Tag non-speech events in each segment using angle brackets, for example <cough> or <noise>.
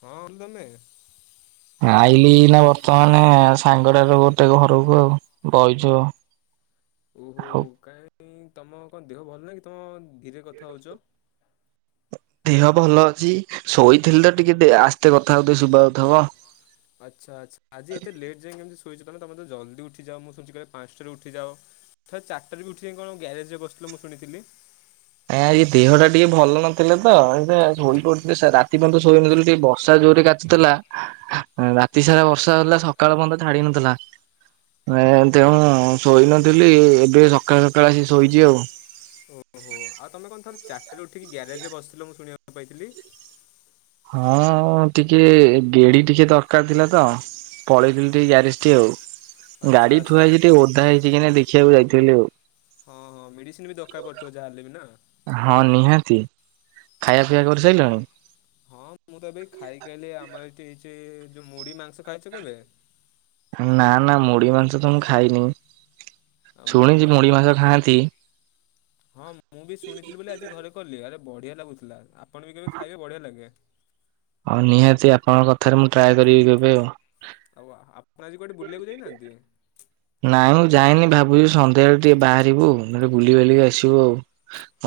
ହଁ <inaudible> ଆଇଲିି ନା ବର୍ତ୍ତମାନ ସାଙ୍ଗଡାର ଗୋଟେ ଘରକୁ ଆଉ ବଇଛୁ ଆଉ ଓହୋ କାହିଁକ ତମ କଣ ଦେହ ଭଲ ନାଁ କି ତମ ଧୀରେ କଥା ହଉଛ? ଦିହ ଭଲ ଅଛି ଶୋଇଥିଲି ତ ଟିକେ ଆସ୍ତେ କଥା ହଉଥିବ ଶୁଭା ଯାଉଥିବ। ଆଚ୍ଛା ଆଚ୍ଛା ଆଜି ଏତେ ଲେଟ୍ ଯାଇକ କେ ଶୋଇଚ ତ ନା ତମେ ତ ଜଲଦି ଉଠି ଯାଅ ମୁଁ ଶୁ ପାଞ୍ଚଟାରେ ଉଠିଯାଅ? ଚାରଟାରେ ବି ଉଠିକି କଣ ଗ୍ୟାରେଜରେ ବସିଥିଲୁ ମୁଁ ଶୁଣିଥିଲି? ଆ ଦେହଟା ଟିକେ ଭଲ ନଥିଲେ ତ ଏଇ ଶୋଇ ପଡୁଥିଲେ ରାତି ପର୍ଯ୍ୟନ୍ତ ଶୋଇ ନଥିଲି ଟିକେ ବର୍ଷା ଜୋରୋ ଥିଲା ରାତି ସାରା ବର୍ଷା ହେଉଥିଲା ସକାଳ ପର୍ଯ୍ୟନ୍ତ ଛାଡି ନଥିଲା। ଏଁ ତେଣୁ ଶୋଇନଥିଲି ଏବେ ସକାଳେ ସକାଳେ ଆ ଶୋଇଛି ଆଉ ଓହୋ ଆଉ ତମେ କଣ ଥରେ ଚାରିଟାରେ ଉଠିକି ଗ୍ୟାରେଜରେ ବସିଥିଲ ମୁଁ ଶୁଣିବାକୁ ପାଇଥିଲି? ହଁ ଟିକେ ଗେଡି ଟିକେ ଦରକାର ଥିଲା ତ? ପଳେଇଥିଲି ଟିକେ ଗ୍ୟାରେଜଠି ଆଉ ଆଚ୍ଛା ଗାଡି ଥୁଆ ଆଚ୍ଛା ହେଇଛି ଟିକେ ଓଦା ହେଇଛି କି ନାଇଁ ଦେଖିବାକୁ ଯାଇଥିଲି ଆଉ ହଁ ହଁ ମେଡିସିନ ବି ଦରକାର ପଡିଥିବ ଯାହାହେଲେ ବି ନା ହଁ ନିହାତି ଖାଇବା ପିଇବା କରିସାରିଲାଣି? ହଁ ମୁଁ ତ ଏବେ ଖାଇକି ଆଲି ଆମର ଏଠି ହେଇଛି ଯୋଉ ମୁଢି ମାଂସ ଖାଇଛ କେବେ? ନା ନା ମୁଢି ମାଂସ ତ ମୁଁ ଖାଇନି ଆଉ ଶୁଣିଛି ଆମ ମୁଢି ମାଂସ ଖାଆନ୍ତି। ହଁ ମୁଁ ବି ଶୁଣିଥିଲି ବୋଲି ଆଜି ଘରେ କଲିି ଆରେ ବଢିଆ ଲାଗୁଥିଲା। ଆପଣ ବି କେବେ ଖାଇବେ ବଢିଆ ଲାଗେ। ହଁ ନିହାତି ଆପଣଙ୍କ କଥାରେ ମୁଁ ଟ୍ରାଏ କରିବି କେବେ ଆଉ ହଉ ଆପଣ ଆଜି କୁଆଡେ ବୁଲିବାକୁ ଯାଇନାହାନ୍ତି? ନାଇଁ ମୁଁ ଯାଇନି ଭାବୁଛିି ସନ୍ଧ୍ୟାବେଳେ ଟିକେ ବାହାରିବୁ ବୁଲି ବଲିକି ଆସିବୁ ଆଉ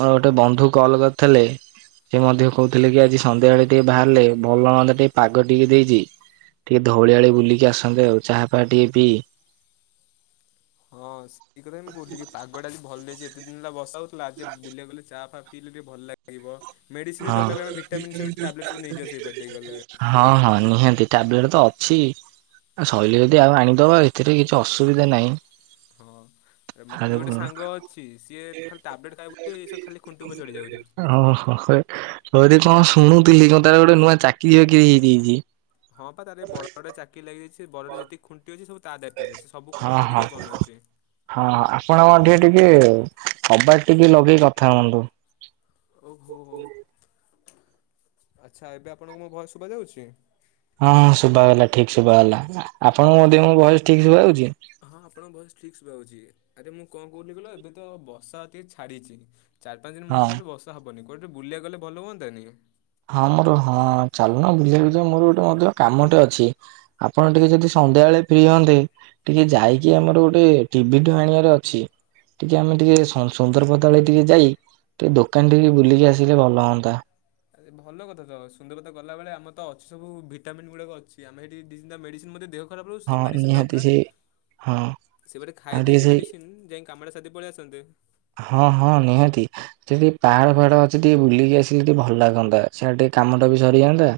ମୋର ଗୋଟେ ବନ୍ଧୁ କଲ କରିଥିଲେ ସେ ମଧ୍ୟ କହୁଥିଲେ କି ଆଜି ସନ୍ଧ୍ୟାବେଳେ ଟିକେ ବାହାରିଲେ ଭଲ ହନ୍ତା ଟିକେ ପାଗ ଟିକେ ଦେଇଛି ଟିକେ ଧଉଳି ଆଡେ ବୁଲିକି ଆସନ୍ତେ ଆଉ ଚାହାଫାହା ଟିକେ ପି ହଁ ସେଇ କଥା ମୁଁ କହୁଥିଲି କି ପାଗଟା ଆଜି ଭଲ ଦେଇଛି ଏତେ ଦିନ ହେଲା ବସା ହଉଥିଲା ଆଜି ବୁଲିବା ଗଲେ ଚା ଫା ପିଇଲେ ଟିକେ ଭଲ ଲାଗିବ ମେଡ଼ିସିନ ବି ହଁ ଦରକାର ପାଇଁ ଭିଟାମିନ୍ ସବୁ ଟ୍ୟାବଲେଟ୍ ସବୁ ନେଇଯିବା ସେଇପଟ ଦେଇ ଗଲେ। ହଁ ହଁ ନିହାତି ଟ୍ୟାବଲେଟ ତ ଅଛି ଆ ଶଇଲେ ଯଦି ଆଉ ଆଣିଦବା ଏଥିରେ କିଛି ଅସୁବିଧା ନାହିଁ ହଁ ମୋର ଗୋଟେ ସାଙ୍ଗ ଅଛି ସିଏ ଖାଲି ଟାବଲେଟ ଖାଇବ ଖାଲି ଖୁଣ୍ଟି ଉପରେ ଚଢି ଯାଉଛି ଓ ହୋ ହୋଇ ହଉଦି କଣ ଶୁଣୁଥିଲି କଣ ତାର ଗୋଟେ ନୂଆ ଚାକିରି ବାକିରି ହେଇଯାଇଛି ହଁ ବା ତାର ବଡଗଡରେ ଚାକିରି ଲାଗିଯାଇଛି ବଡଟା ଯେତିକି ଖୁଣ୍ଟି ଅଛି ସବୁ ତା ଦାୟିତ୍ୱରେ ସେ ସବୁ ହଁ ଖୁଣ୍ଟି ହଁ ଚଢ଼ିକି ବନଉଛି ହଁ ଆପଣଙ୍କ ମଧ୍ୟ ଟିକେ ଟିକେ କବାଟ ଟିକେ ଲଗେଇକି କଥା ହୁଅନ୍ତୁ ଓ ହଉ ହଉ ଆଚ୍ଛା ଏବେ ଆପଣଙ୍କୁ ମୋ ଭଏସ ଶୁଭା ଯାଉଛି ହଁ ହଁ ଶୁବା ଗଲା ଠିକ୍ ଶୁଭା ଗଲା ଆପଣଙ୍କୁ ମଧ୍ୟ ମୋ ଭଏସ ଠିକ୍ ଶୁଭା ଯାଉଚି। ହଁ ଆପଣଙ୍କ ଭଏସ୍ ଠିକ୍ ଶୁଭାଯାଉଛି ଏବେ ମୁଁ କଁ କହୁଥିଲି କହିଲ ଏବେ ତ ବର୍ଷା ଟିକେ ଛାଡିଚି। ଚାରି ପାଞ୍ଚ ଦିନ ମୋ ହଁ ହିସାବରେ ବର୍ଷା ହବନି କୁଆଡେ ଟିକେ ବୁଲିଆକୁ ଗଲେ ଭଲ ହୁଅନ୍ତାନି। ହଁ ମୋର ହଁ ଚାଲୁନ ବୁଲିଆକୁ ଯିବା ମୋର ଗୋଟେ ମଧ୍ୟ କାମଟେ ଅଛି। ଆପଣ ଟିକେ ଯଦି ସନ୍ଧ୍ୟାବେଳେ ଫ୍ରି ହଅନ୍ତେ ଟିକେ ଯାଇକି ଆମର ଗୋଟେ ଟିଭିଟେ ଆଣିବାର ଅଛି ଟିକେ ଆମେ ଟିକେ ସନ୍ ସୁନ୍ଦରପଦା ଆଳେ ଟିକେ ଯାଇ ଟିକେ ଦୋକାନଠିକି ବୁଲିକି ଆସିଲେ ଭଲ ହଅନ୍ତା। ଆରେ ଭଲ କଥା ତ ସୁନ୍ଦରପଦା ଗଲାବେଳେ ଆମର ତ ଅଛି ସବୁ ଭିଟାମିନ୍ ଗୁଡାକ ଅଛି ଆମେ ହେଠି ଦି ତିନଟା ମେଡିସିନ୍ ମଧ୍ୟ ଦେହକ୍ ଖରାପ ରହୁଚି ତ ହଁ ମେଡିସିନ୍ ନିହାତି ଦରକାର ସେ ହଁ ସେଇବାଟେ ଆଉ ଖାଇ ଟିକେ ଦେଇକି ସେଇ ମେଡିସିନ୍ ଯାଇଁ କାମଟା ସାରିଦେଇ ପଳିଆସନ୍ତେ। ହଁ ହଁ ନିହାତି। ସେଇଠି ବି ପାହାଡ ଫାହାଡ ଅଛି ଟିକେ ବୁଲିକି ଆସିଲେ ଟିକେ ଭଲ ଲାଗନ୍ତା ସିଆଡେ ଟିକେ କାମଟା ବି ସରିଯାଆନ୍ତା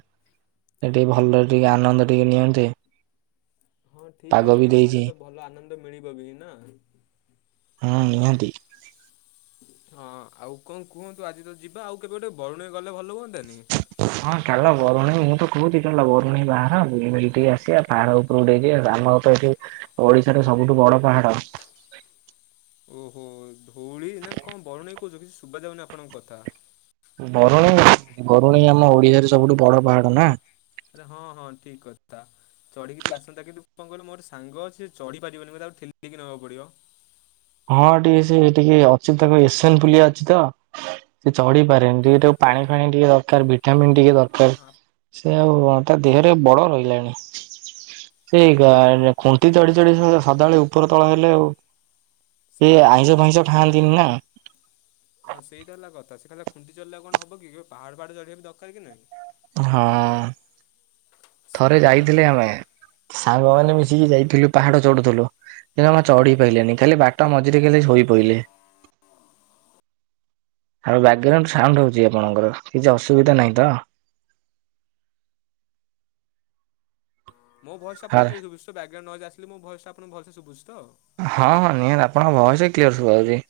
ଏ ଟିକେ ଭଲେରେ ଟିକେ ଆନନ୍ଦ ଟିକେ ନିଅନ୍ତେ। ହଁ ଠିକ୍ ପାଗ ଅଛି ବି ଦେଇଛି ପାହାଡେ ତ ଭଲ ଆନନ୍ଦ ମିଳିବ ବି ନା। ହୁଁ ନିହାତି। ହଁ ଆଉ କଁ କୁହନ୍ତୁ ଆଜି ତ ଯିବା ଆଉ କେବେ ଗୋଟେ ବରୁଣେଇ ଗଲେ ଭଲ ହୁଅନ୍ତାନି। ହଁ ଚାଲ ବରୁଣେଇ ମୁଁ ତ କହୁଚି ଚାଲ ବରୁଣେଇ ବାହାର ବୁଲିବାଲି ଟିକେ ଆସିଆ ପାହାଡ ଉପ୍ ଉପୁରୁକୁ ଟିକେ ଯିଆ ରାନର ତ ଏଠି ଓଡିଶାରେ ସବୁଠୁ ବଡ ପାହାଡ। ଉଁ ହୁଁ ଧଉଳି ନା କଁ ବରୁଣେଇ କହୁଚ କିଛି ସୁବାଯାଉନି ଆପଣଙ୍କ କଥା। ବରୁଣେଇ ବରୁଣେଇ ଆମ ଓଡିଶାରେ ସବୁଠୁ ବଡ ପାହାଡ ନା। ହଁ ହଁ ଠିକ୍ କଥା। ଚଢିକିି ଟିକେ ଆସନ୍ତା କିନ୍ତୁ କଁ କହିଲୁ ମୋ ଗୋଟେ ସାଙ୍ଗ ଅଛି ସିଏ ଚଢି ପାରିବନି ମତେ ଆଉ ଠେଲିକି ନବାକୁ ପଡିବ। ହଁ ଟିକେ ସେ ଟିକେ ଅଛି ତାଙ୍କ ଏସେନ ପୁଲିଆ ଅଛି ତ। ସିଏ ଚଢି ପାରେନି ଟିକେ ତାକୁ ପାଣି ଫାଣି ଟିକେ ଦରକାର ଭିଟାମିନ ଟିକେ ଦରକାର। ହଁ ଏ ଆଉ ତା ଦେହେରେ ବଳ ରହିଲାଣି। ସେଇ ଗାଁରେ ଖୁଣ୍ଟି ଚଢି ଚଢି ସ ସଦାବେଳେ ଉପର ତଳ ହେଲେ ଆଉ। ଇଏ ଆଇଁଷ ଫାଇଁଷ ଖାଆନ୍ତିନି ନା। ହ <inaudible> ହଁ ସେଇ ତ ହେଲା କଥା ସିଏ ଖାଲି ଆଉ ଖୁଣ୍ଟି ଚଢିଲେ ଆଉ କଣ ହବ କି କେବେ ପାହାଡ ଫାଆଡ ଚଢିବା ବି ଦରକାର କି ନାଇଁ। ହଁ। ଥରେ ସେଇଟା ଯାଇଥିଲେ ଆମେ ହଁ ସାଙ୍ଗମାନେ ମିଶିକି ଯାଇଥିଲୁ ପାହାଡ ଚଢୁଥୁଲୁ। ସିଏ ଜମା ହଁ। ଚଢି ପାଇଲେନି ଖାଲି ବାଟ ମଝିରେ ଖାଲି ଶୋଇପଇଲେ। ଆଉ ବ୍ୟାଗ୍ରାଉଣ୍ଡ ସାଉଣ୍ଡ ହଉଚି ଆପଣଙ୍କର କିଛି ଅସୁବିଧା ନାହିଁ ତ। ମୋ ଭଏସ ଆପଣଙ୍କୁ ହଁ କ୍ଲିଅର ଶୁଭୁଚି ତ ବ୍ୟାଗ୍ରାଉଣ୍ଡ ନଏଜ ଆସିଲେ ମୋ ଭଏସଟା ଆପଣଙ୍କୁ ଭଲ ସେ ଶୁଭୁଚି ତ? ହଁ ହଁ ନିହାତି ଆପଣଙ୍କ ଭଏସେ କ୍ଲିୟର ଶୁଭା ହଉଚି।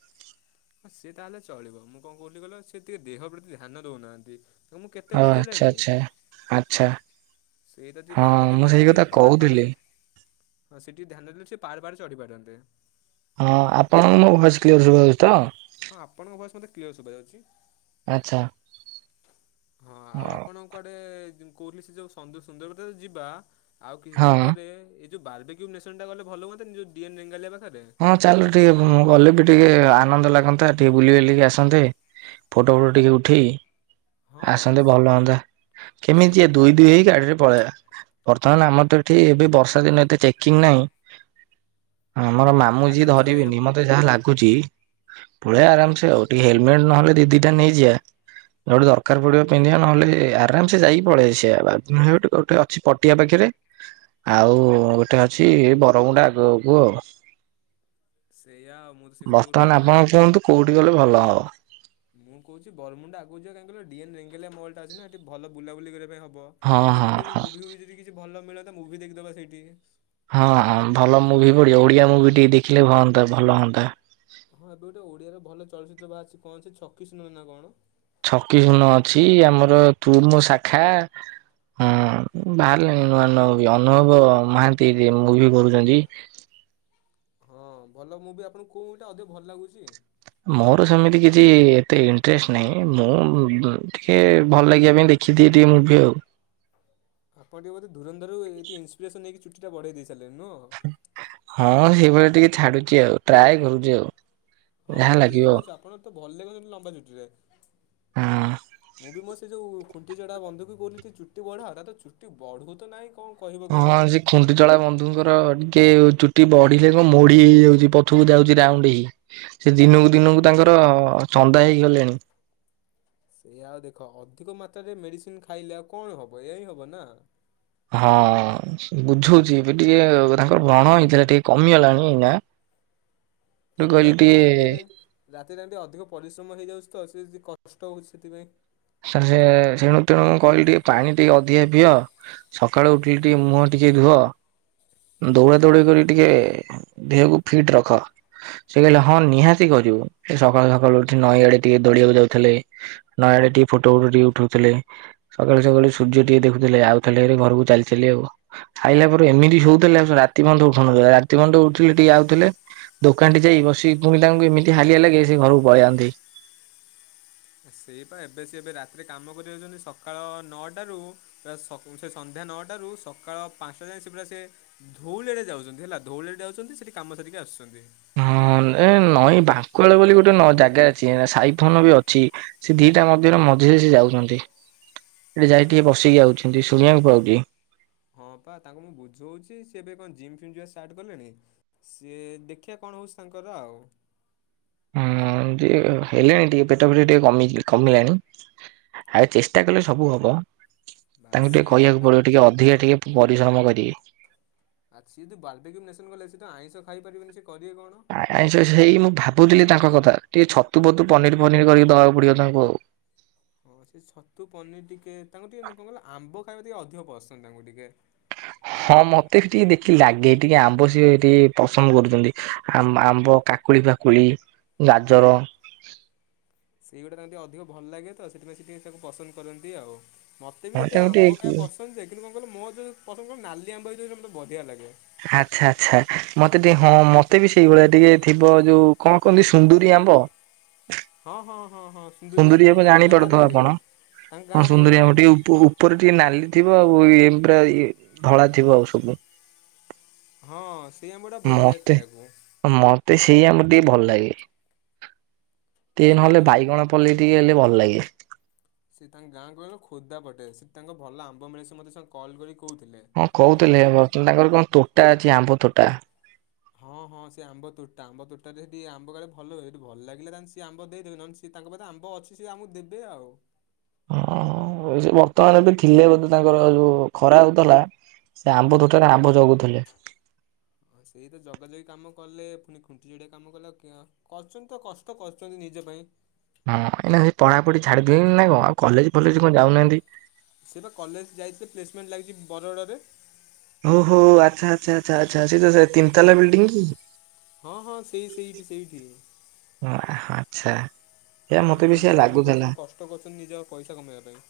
ହଁ ସିଏ ତାହେଲେ ଚଳିବ ମୁଁ କଁ କହୁଥିଲି କହିଲ ସିଏ ଟିକେ ଦେହ ପ୍ରତି ଧ୍ୟାନ ଦଉନାହାନ୍ତି। ତାକୁ ମୁଁ କେତେ ଓ ଆଚ୍ଛା ବୁଝେଇଲେଣି। ଆଚ୍ଛା ଆଚ୍ଛା ସେଇଟା ଟିକେ ହଁ ଧ୍ୟାନ ମୁଁ ଦେଲେ ସେଇ ସିଏ ଟିକେ କଥା ପାହାଡ ଫାଆଡ କହୁଥିଲି ଚ ହଁ ସେ ଟିକେ ଧ୍ୟାନ ଦେଲେ ସିଏ ପାହାଡ ଫାଆଡ ଚଢିପାରନ୍ତେ। ହଁ ଆପଣଙ୍କୁ ମୋ ଭଏସ କ୍ଲିୟର ଶୁବାହଉଚି ତ? ହଁ ଆପଣଙ୍କ ଭଏସ ମତେ କ୍ଲିୟର ଶୁବାଯାଉଚି। ଆଚ୍ଛା ହଁ ଆଉ ଆପଣଙ୍କୁ କୁଆଡେ ଯୋଉ ମୁଁ କଉଥିଲି ସେ ଯୋଉ ସନ୍ଦୁ ସୁନ୍ଦରପଦା ତ ଯିବା ଆଉ କିଛି ହଁ ଦିନ ପରେ ଏଇ ଯୋଉ ବାର୍ବିକ୍ୟୁ ନେସନଟା ଗଲେ ଭଲ ହୁଅନ୍ତାନି ଯୋଉ ଡି ଏନ୍ ରେଙ୍ଗାଲିଆ ପାଖେରେ। ହଁ ଚାଲ ଟିକେ ବୁ ମୁଁ ଗଲେ ବି ଟିକେ ଆନନ୍ଦ ଲାଗନ୍ତା ଟିକେ ବୁଲି ବାଲିକି ଆସନ୍ତେ। ଫଟୋ ଫଟୋ ଟିକେ ଉଠେଇ ହଁ ଆସନ୍ତେ ଭଲ ହଅନ୍ତା। କେମିତି ସେଇ ଯିଆ ଦୁଇ ଦୁଇ ହେଇ ଗାଡିରେ ପଳେଇବା ବର୍ତ୍ତମାନ ଆମର ତ ଏଠି ଏବେ ବର୍ଷା ଦିନ ଏତେ ଚେକିଂ ନାଇଁ ଆମର ହଁ ମାମୁଁ ଯିଏ ଆରାମସେ ଯାଇହବ। ଧରିବେନି ମତେ ଯାହା ଲାଗୁଚି। ପଳେଇଆ ଆରାମସେ ଆଉ ଟିକେ ହେଲମେଟ ନହେଲେ ଦି ଦିଟା ନେଇଯିଆ। ଯୋଉଠି ଦରକାର ପଡିବ ପିନ୍ଧିବା ନହେଲେ ଆରାମ ସେ ଯାଇକି ପଳେଇ ଆସିଆ। <unintelligible> ଅଛି ପଟିଆ ପାଖେରେ ଆଉ ଗୋଟେ ଅଛି ବରମୁଣ୍ଡା ଆଗକୁ ଆଉ। ସେଇୟା ଆଉ ମୁଁ ତ ସେଇ କଥା କହୁଥିଲି ବର୍ତ୍ତମାନ ଆରାମସେ ଆପଣ ବୁ କୁହନ୍ତୁ କୋଉଠିକି ଗଲେ ଭଲ ହବ? ମୁଁ କହୁଛି ବରମୁଣ୍ଡା ଆଗକୁ ଯିବା କାହିଁକି କଇଲ ଡିଏନ୍ ରେଙ୍ଗାଲିଆ ମଲ ଟା ଅଛି ନା ସେଠି ଭଲ ବୁଲାବୁଲି କରିବା ପାଇଁ ହବ। ହଁ ଦେଖୁଲି ହଁ ଆଯି ମୁଭି ଫୁବି ଯଦି କିଛି ଭଲ ମିଳନ୍ତା ତ ମୁଭି ଦେଖିଦବା ସେଇଠି। ହଁଁ ଭଲ ମୁଭି ପଢିବ ଓଡିଆ ମୁଭି ଟିକେ ଦେଖିଲେ ହଅନ୍ତା ଭଲ ହଅନ୍ତା। ହଁ ଏବେ ଗୋଟେ ଓଡିଆର ଭଲ ଚଳଚିତ୍ର ବାହାରିଚି କଁ ଅଛି ଛକିଶୂନ ନା କଣ? ଛକିଶୁନ ଅଛି ଆମର ତୁ ମୋ ଶାଖା। ହଁ ବାହାରିଲାଣି ନୂଆ ନୂଆ ମୁଭି ଅନୁଭବ ମହାନ୍ତି ଯେ ମୁଭି କରୁଚନ୍ତି। ହଁ ଭଲ ମୁବି ଆପଣଙ୍କୁ କୋଉଗୁଟା ଅଧିକ ଭଲ ଲାଗୁଛି? ମୋର ସେମିତି କିଛି ଏତେ ଇଣ୍ଟରେଷ୍ଟ ନାହିଁ ମୁଁ ଟିକେ ଭଲ ଲାଗିବା ପାଇଁ ଦେଖ ଦେଖି ଦିଏ ଟିକେ ମୁଭି ଆଉ। ଆପଣ ଟିକେ ବୋଧେ ଧୂରନ୍ଦର ରୁ ଏଇଟି ଇନସପିରେସନ ହେଇକି ଚୁଟି ଟା ବଢେଇ ଦେଇ ସାରିଲେଣି ନୁଅ। ହଁ ସେଇଭଳିଆ ଟିକେ ଛାଡୁଛି ଆଉ। ଟ୍ରାଏ କରୁଚି ଆଉ। ହଁ ଯାହା ଭଲ ଲାଗିବ ଦେଖାଉଛି ଆପଣ ତ ଭଲ ଦେଖାଉଛନ୍ତି ଲମ୍ବା ଚୁଟିରେ। ଉଁ। ମୁଁ ବି ମୋ ସେ ଯେଉଁ ଖୁଣ୍ଟି ଚଡ଼ା ବନ୍ଧୁ କୁ କହୁଥିଲି ଟିକେ ଚୁଟି ବଢ଼ା ତାର ତ ଚୁଟି ବଢ଼ୁ ତ ନାହିଁ କଣ। କହିବ ହଁ କହିଲ? ଆ ସ ଖୁଣ୍ଟିଚଡା ବନ୍ଧୁଙ୍କର ଟିକେ ଚୁଟି ବଢିଲେ କଁ ମୋଢି ହେଇ ଯାଉଛି ପଛୁକୁ ଯାଉଛି ରାଉଣ୍ଡ ହେଇ। ସେ ଦିନୁକୁ ଦିନୁକୁ ତାଙ୍କର ଚନ୍ଦା ହେଇ ଗଲେଣି। ସେ ଆଉ ଦେଖ ଅଧିକ ମାତ୍ରାରେ ମେଡିସିନ ଖାଇଲେ ଆଉ କଣ ହବ ଏୟା ହିଁ ହବ ନା। ହଁ ବୁଝୋଉଛି ଏବେ ଟିକେ ତାଙ୍କର ବ୍ରଣ ହେଇଥିଲା ଟିକେ କମିଗଲାଣି ଏଇନା। ମୁଁ ସେଇଆ କହିଲି ପା ଟିକେ ରାତିରେ। ରାତିରେ ଏମତି ଅଧିକ ପରିଶ୍ରମ ହେଇଯାଉଛି ତ ସେ ଯଦି କଷ୍ଟ ହଉଛି ସେଥିପାଇଁ। ସାର ସିଏ ସେଣୁ ତେଣୁ କହିଲି ଟିକେ ପାଣି ଟିକେ ଅଧିକା ପିଅ। ସକାଳୁ ଉଠିଲି ଟିକେ ମୁହଁ ଟିକେ ଧୁଅ। ଦୌଡ଼ା ଦୌଡି କରି କି ଟିକେ ଦେହକୁ ଫିଟ୍ ରଖ। ସେ କହିଲେ ହଁ ନିହାତି କରିବୁ। ସେ ସକାଳୁ ସକାଳୁ ଉଠି ନଈଆଡେ ଟିକେ ଦୌଡିବାକୁ ଯାଉଥିଲେ। ନଇ ଆଡେ ଟିକେ ଫୋଟୋ ଫଟ ଟିକେ ଉଠଉଥିଲେ। ସକାଳୁ ସକାଳୁ ସୂର୍ଯ୍ୟ ଟିକେ ଦେଖୁଥିଲେ ଆଉ ଥିଲେ ହାରି ଘରକୁ ଚାଲିଚାଲି ଆଉ। ଖାଇଲା ପରେ ଏମିତି ଶୋଉଥିଲେ ଆଉ ସେ ରାତି ପନ୍ତ ଉଠୁ ନଥିଲେ ରାତି ପନ୍ତ ଉଠିଲେ ଟିକେ ଆାଉଥିଲେ। ଦୋକାନ ଟି ଯାଇ ବସି ପୁଣି ତାଙ୍କୁ ଏମିତି ହାଲିଆ ଲାଗେ। ସେ ଘରକୁ ପଳେଇଯାଆନ୍ତି। ସେଇପା ଏବେ ସେ ଏବେ ରାତିରେ କାମ କରି ବାକୁ ଯାଉଛନ୍ତି ସକାଳ ନଅଟାରୁ। ପୁରା ସ ସେ ସନ୍ଧ୍ୟା ନଅଟାରୁ ସକାଳ ପାଞ୍ଚଟା ଯାଏ ସେ ପୁରା ସେ। ଧଉଳିରେ ଯାଉଛନ୍ତି ହେଲା ଧଉଳିରେ ଯାଉଛନ୍ତି ସେଠି କାମ ସାରିକି ଆସୁଛନ୍ତି। ହଁ ଏ ନଈଁ ବାଙ୍କୁଆଳ ବୋଲି ଗୋଟେ ନ ଜାଗା ଅଛି ସାଇଫୋନ ବି ଅଛି। ସେ ଦିଟା ମଧ୍ୟରେ ମଝିରେ ସେ ଯାଉଛନ୍ତି। ସେଠି ଯାଇ ସେ ଟିକେ ବିସି କି ଆଉଛନ୍ତି ଶୁଣିବାକୁ ପାଉଛି। ହଁ ପା ତାଙ୍କୁ ମୁଁ ବୁଝଉଛି ସିଏ ଏବେ କଣ ଜିମ୍ ଫିମ୍ ଯିବା ଷ୍ଟାର୍ଟ କଲେଣି। ସିଏ ଦେଖିବା କଣ ହଉଛି ତାଙ୍କର ଆଉ। ହୁଁ ଏମତି ହେଲେଣି ଟିକେ ପେଟ ଫେଟ ଟିକେ କମିଚି କମିଲାଣି। ଆଉ ଚେଷ୍ଟା କଲେ ସବୁ ହବ ବାସ୍ ତାଙ୍କୁ ଟିକେ ସେଇ ତ କହିବାକୁ ହେଲା ପଡିବ କଥା। ଟିକେ ଅଧିକା ଟିକେ। ପରିଶ୍ରମ କରିବେ। ଆଛା ସିଏ ଯଦି‌ ବା୍ରବି କିଉ ନେସନ୍ ଗଲେ ସେ ତ ଆଇଁଷ ଖାଇ ପାରିବେନି ସିଏ କରିବେ କଣ। ଆଇଁଷ ସେଇ ମୁଁ ଭାବୁଥିଲି ତାଙ୍କ କଥା ଟିକେ ଛତୁ ଫତୁ ପନିର ଫନିର କରିକି ଦବାକୁ ପଡିବ ତାଙ୍କୁ ଆଉ। ଓ ସେ ଛତୁ ପନିର ଟିକେ ତାଙ୍କୁ ଟିକେ କଣ କହିଲ ଆମ୍ବ ଖାଇବା ଟିକେ ଅଧିକ ପସନ୍ଦ ତାଙ୍କୁ ଟିକେ। ହ ହଁ ମତେ ବି ଟିକେ ଦେଖିକି ଲାଗେ ଟିକେ ଆମ୍ବ ସିିଏ ଟିକେ ପସନ୍ଦ କରୁଛନ୍ତି ଆ ଆମ୍ବ କାକୁଡି ପାକ କୁଡି ଗାଜର। ସେଇଗୁଡ଼ା ତାଙ୍କୁ ଟିକେ ଅଧିକ ଭଲ ଲାଗେ ତ ସେଥିପାଇଁ ସେ ଟିକେ ତାକୁ ପସନ୍ଦ କରନ୍ତି ଆଉ। ମତ ବି ହଁ ଏତେ ତାଙ୍କୁ ଆମ୍ବ ଟିକେ ଖାଇବା ପସନ୍ଦ ଯେ କିନ୍ତୁ କଣ କିହିଲୁ ମୋର ଯୋଉ ପସନ୍ଦ କହିଲୁ ନାଲି ଆମ୍ବ ହେଇଯଉରା ମତେ ବଢ଼ିଆ ଲାଗେ। ଆଚ୍ଛା ଆଚ୍ଛା ମତେ ଟିକେ ହଁ ମତେ ବି ସେଇଭଳିଆ ଟିକେ ଥିବ ଯୋଉ କଣ କହନ୍ତି ସୁନ୍ଦୁରି ଆମ୍ବ? ହଁ ହଁ ହଁ ହଁ ସୁନ୍ଦୁରି ଆମ୍ବ ତାଙ୍କ ଗାଁରେ ହୁଏ ତାଙ୍କ ହଁ ଗାଁରେ ସୁନ୍ଦୁରି ହୁଏ ଆମ୍ବ ପା। ଟିକେ ଉପ ଉପରେ ଟିକେ ନାଲି ଥିବ ଆଉ ଇଏ ପୁରା ଧଳା ଥିବ ଆଉ ସବୁ। ହଁ ସେଇ ଆମ୍ବ ଟା ବଢ଼ିଆ ଲାଗେ ମତେ ଖାଇବାକୁ। ମତେ ସେଇ ଆମ୍ବ ଟି ଭଲ ଲାଗେ ଟିକେ ସେଇ ନହେଲେ ତ ବାଇଗଣ ପଲେଇ ଟିକେ ହେଲେ ଭଲ ଲାଗେ। ସେ ତାଙ୍କ ଗାଁ କହିଲ ଖୋର୍ଦ୍ଧା ପଟେ ସେ ତାଙ୍କ ଭଲ ଆମ୍ବ ମିଳେ ସେ ମୋତେ ସାଙ୍ଗ କଲ୍ କରିକି କହୁଥିଲେ। ହଁ ମୁଁ କହିଲି କହୁଥିଲେ ଠିକ୍ ଅଛି। ବର୍ତ୍ତମାନ ତାଙ୍କର କଣ ତୋଟା ଅଛି ଆମ୍ବ ତୋଟା। ହଁ ହଁ ସେ ଆମ୍ବ ତୋଟା ଆମ୍ବ ତୋଟାରେ ହେଟୀ ଆମ୍ବ କାଳେ ଭଲ ହୁଏ। ହେଟୀ ଭଲ ଲାଗିଲା ତାହାଲେ ସେ ଆମ୍ବ ଦେଇଦେବେ ନହେଲେ ସେ ସେ ତାଙ୍କ ପାଖେ ଆମ୍ବ ଅଛି ସେ ଆମକୁ ଦେବେ ଆଉ। ହଁ ବର୍ତ୍ତମାନ ଏବେ ଥିଲେ ବୋଧେ ତାଙ୍କର ଯୋଉ ଖରା ହଉଥିଲା। ସେ ଆମ୍ବ ତୋଟାରେ ଆମ୍ବ ଜଗୁଥିଲେ। ହଁ ସେଇ ତ ଜଗା ଜଗି କାମ କଲେ ପୁଣି ଖୁଣ୍ଟି ଯୋଡ଼ିଆ କାମ କଲେ ଆ କ କରୁଛନ୍ତି ତ କଷ୍ଟ କରୁଛନ୍ତି ନିଜ ପାଇଁ। ହଁ ଏଇନା ସେ ପଢ଼ାପୁଢ଼ି ଛାଡ଼ିଦେ ନା କ ଆଉ କଲେଜ ଫଲେଜ କଣ ଯାଉନାହାନ୍ତି? ସେ ବା କଲେଜ ଯାଇଥିଲେ ପ୍ଲେସମେଣ୍ଟ ଲାଗିଛି ବରଗଡ଼ରେ। ହୋ ହୋ ଆଚ୍ଛା ଆଚ୍ଛା ଆଚ୍ଛା ଆଚ୍ଛା ସେ ତିନତାଲା ବିଲ୍ଡିଂ କି? ହଁ ହଁ ସେଇ ସେଇଠି ସେଇଠି। ଓ ଆଚ୍ଛା। ସେଇଆ ଯଦି ମତେ ବି ସେଇଆ ଡେଲି କାମ ଲାଗୁଥିଲା। କରୁଛନ୍ତି କଷ୍ଟ କରୁଛନ୍ତି ନିଜ ପଇସା କମେଇବା ପାଇଁ।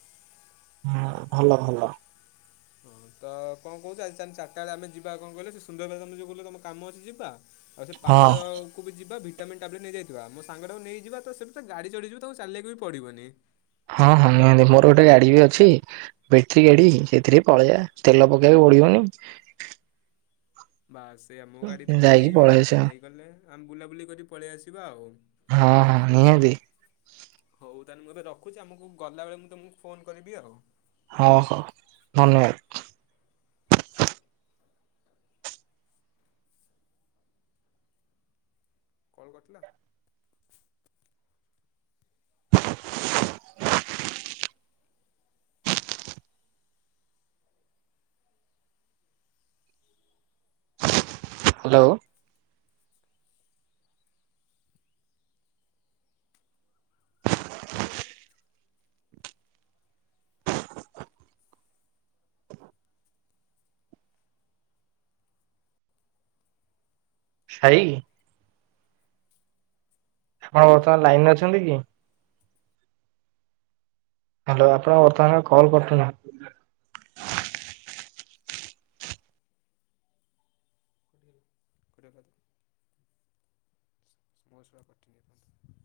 ହୁଁ ଭଲ ଭଲ। ହଁ ତ କଣ କହୁଛ ଆଜି ଚାଲି ଚାରିଟା ବେଳେ ଆମେ ଯିବା କଣ କହିଲ ସେ ସୁନ୍ଦରବେଲା ତମେ ଯଉ କହୁଥିଲ ତମ କାମ ଅଛି ଯିବା। ଆଉ ସେ ହଁ ପାହାଡ଼ କୁ ବି ଯିବା ଭି ଭିଟାମିନ୍ ଟାବଲେଟ୍ ନେଇଯାଇଥିବା ମୋ ସାଙ୍ଗଟାକୁ ନେଇଯିବା ତ ସେ ତ ଗାଡ଼ି ଚଢ଼ିଯିବ ତାକୁ ଚାଲିବାକୁ ବି ପଡ଼ିବନି। ହଁ ହଁ ନିହାତି ମୋର ଗୋଟେ ଗାଡ଼ି ବି ଅଛି। ବେଟରୀ ଗଡ଼ି ସେଥିରେ ପଳେଇବା ତେଲ ପକେଇବାକୁ ପଡ଼ିବନି। ବାଶ୍ ସେଇଆ ମୋ ଗାଡ଼ିଟା ବି ଯାଇକି ନେଇଯିବା ପଳେଇ ଆସିବା। ନେଇଗଲେ ଆମେ ବୁଲାବୁଲି କରି ପଳେଇ ଆସିବା ଆଉ। ହଁ ହଁ ନିହାତି। ହଉ ତାହେଲେ ମୁଁ ଏବେ ରଖୁଛି ଆମକୁ ଗଲାବେଳେ ମୁଁ ତମକୁ ଫୋନ କରିବି ଆଉ। ହଁ ହଉ ଧନ୍ୟବାଦ। କଲ୍ କରିଥିଲା? <inaudible> ହ୍ୟାଲୋ <inaudible> ଶାଇ ଆପଣ ବର୍ତ୍ତମାନ ଲାଇନ ରେ ଅଛନ୍ତି କି? ହ୍ୟାଲୋ ଆପଣଙ୍କ ବର୍ତ୍ତମାନ କଲ୍ କଟିନା। <unintelligible> <unintelligible>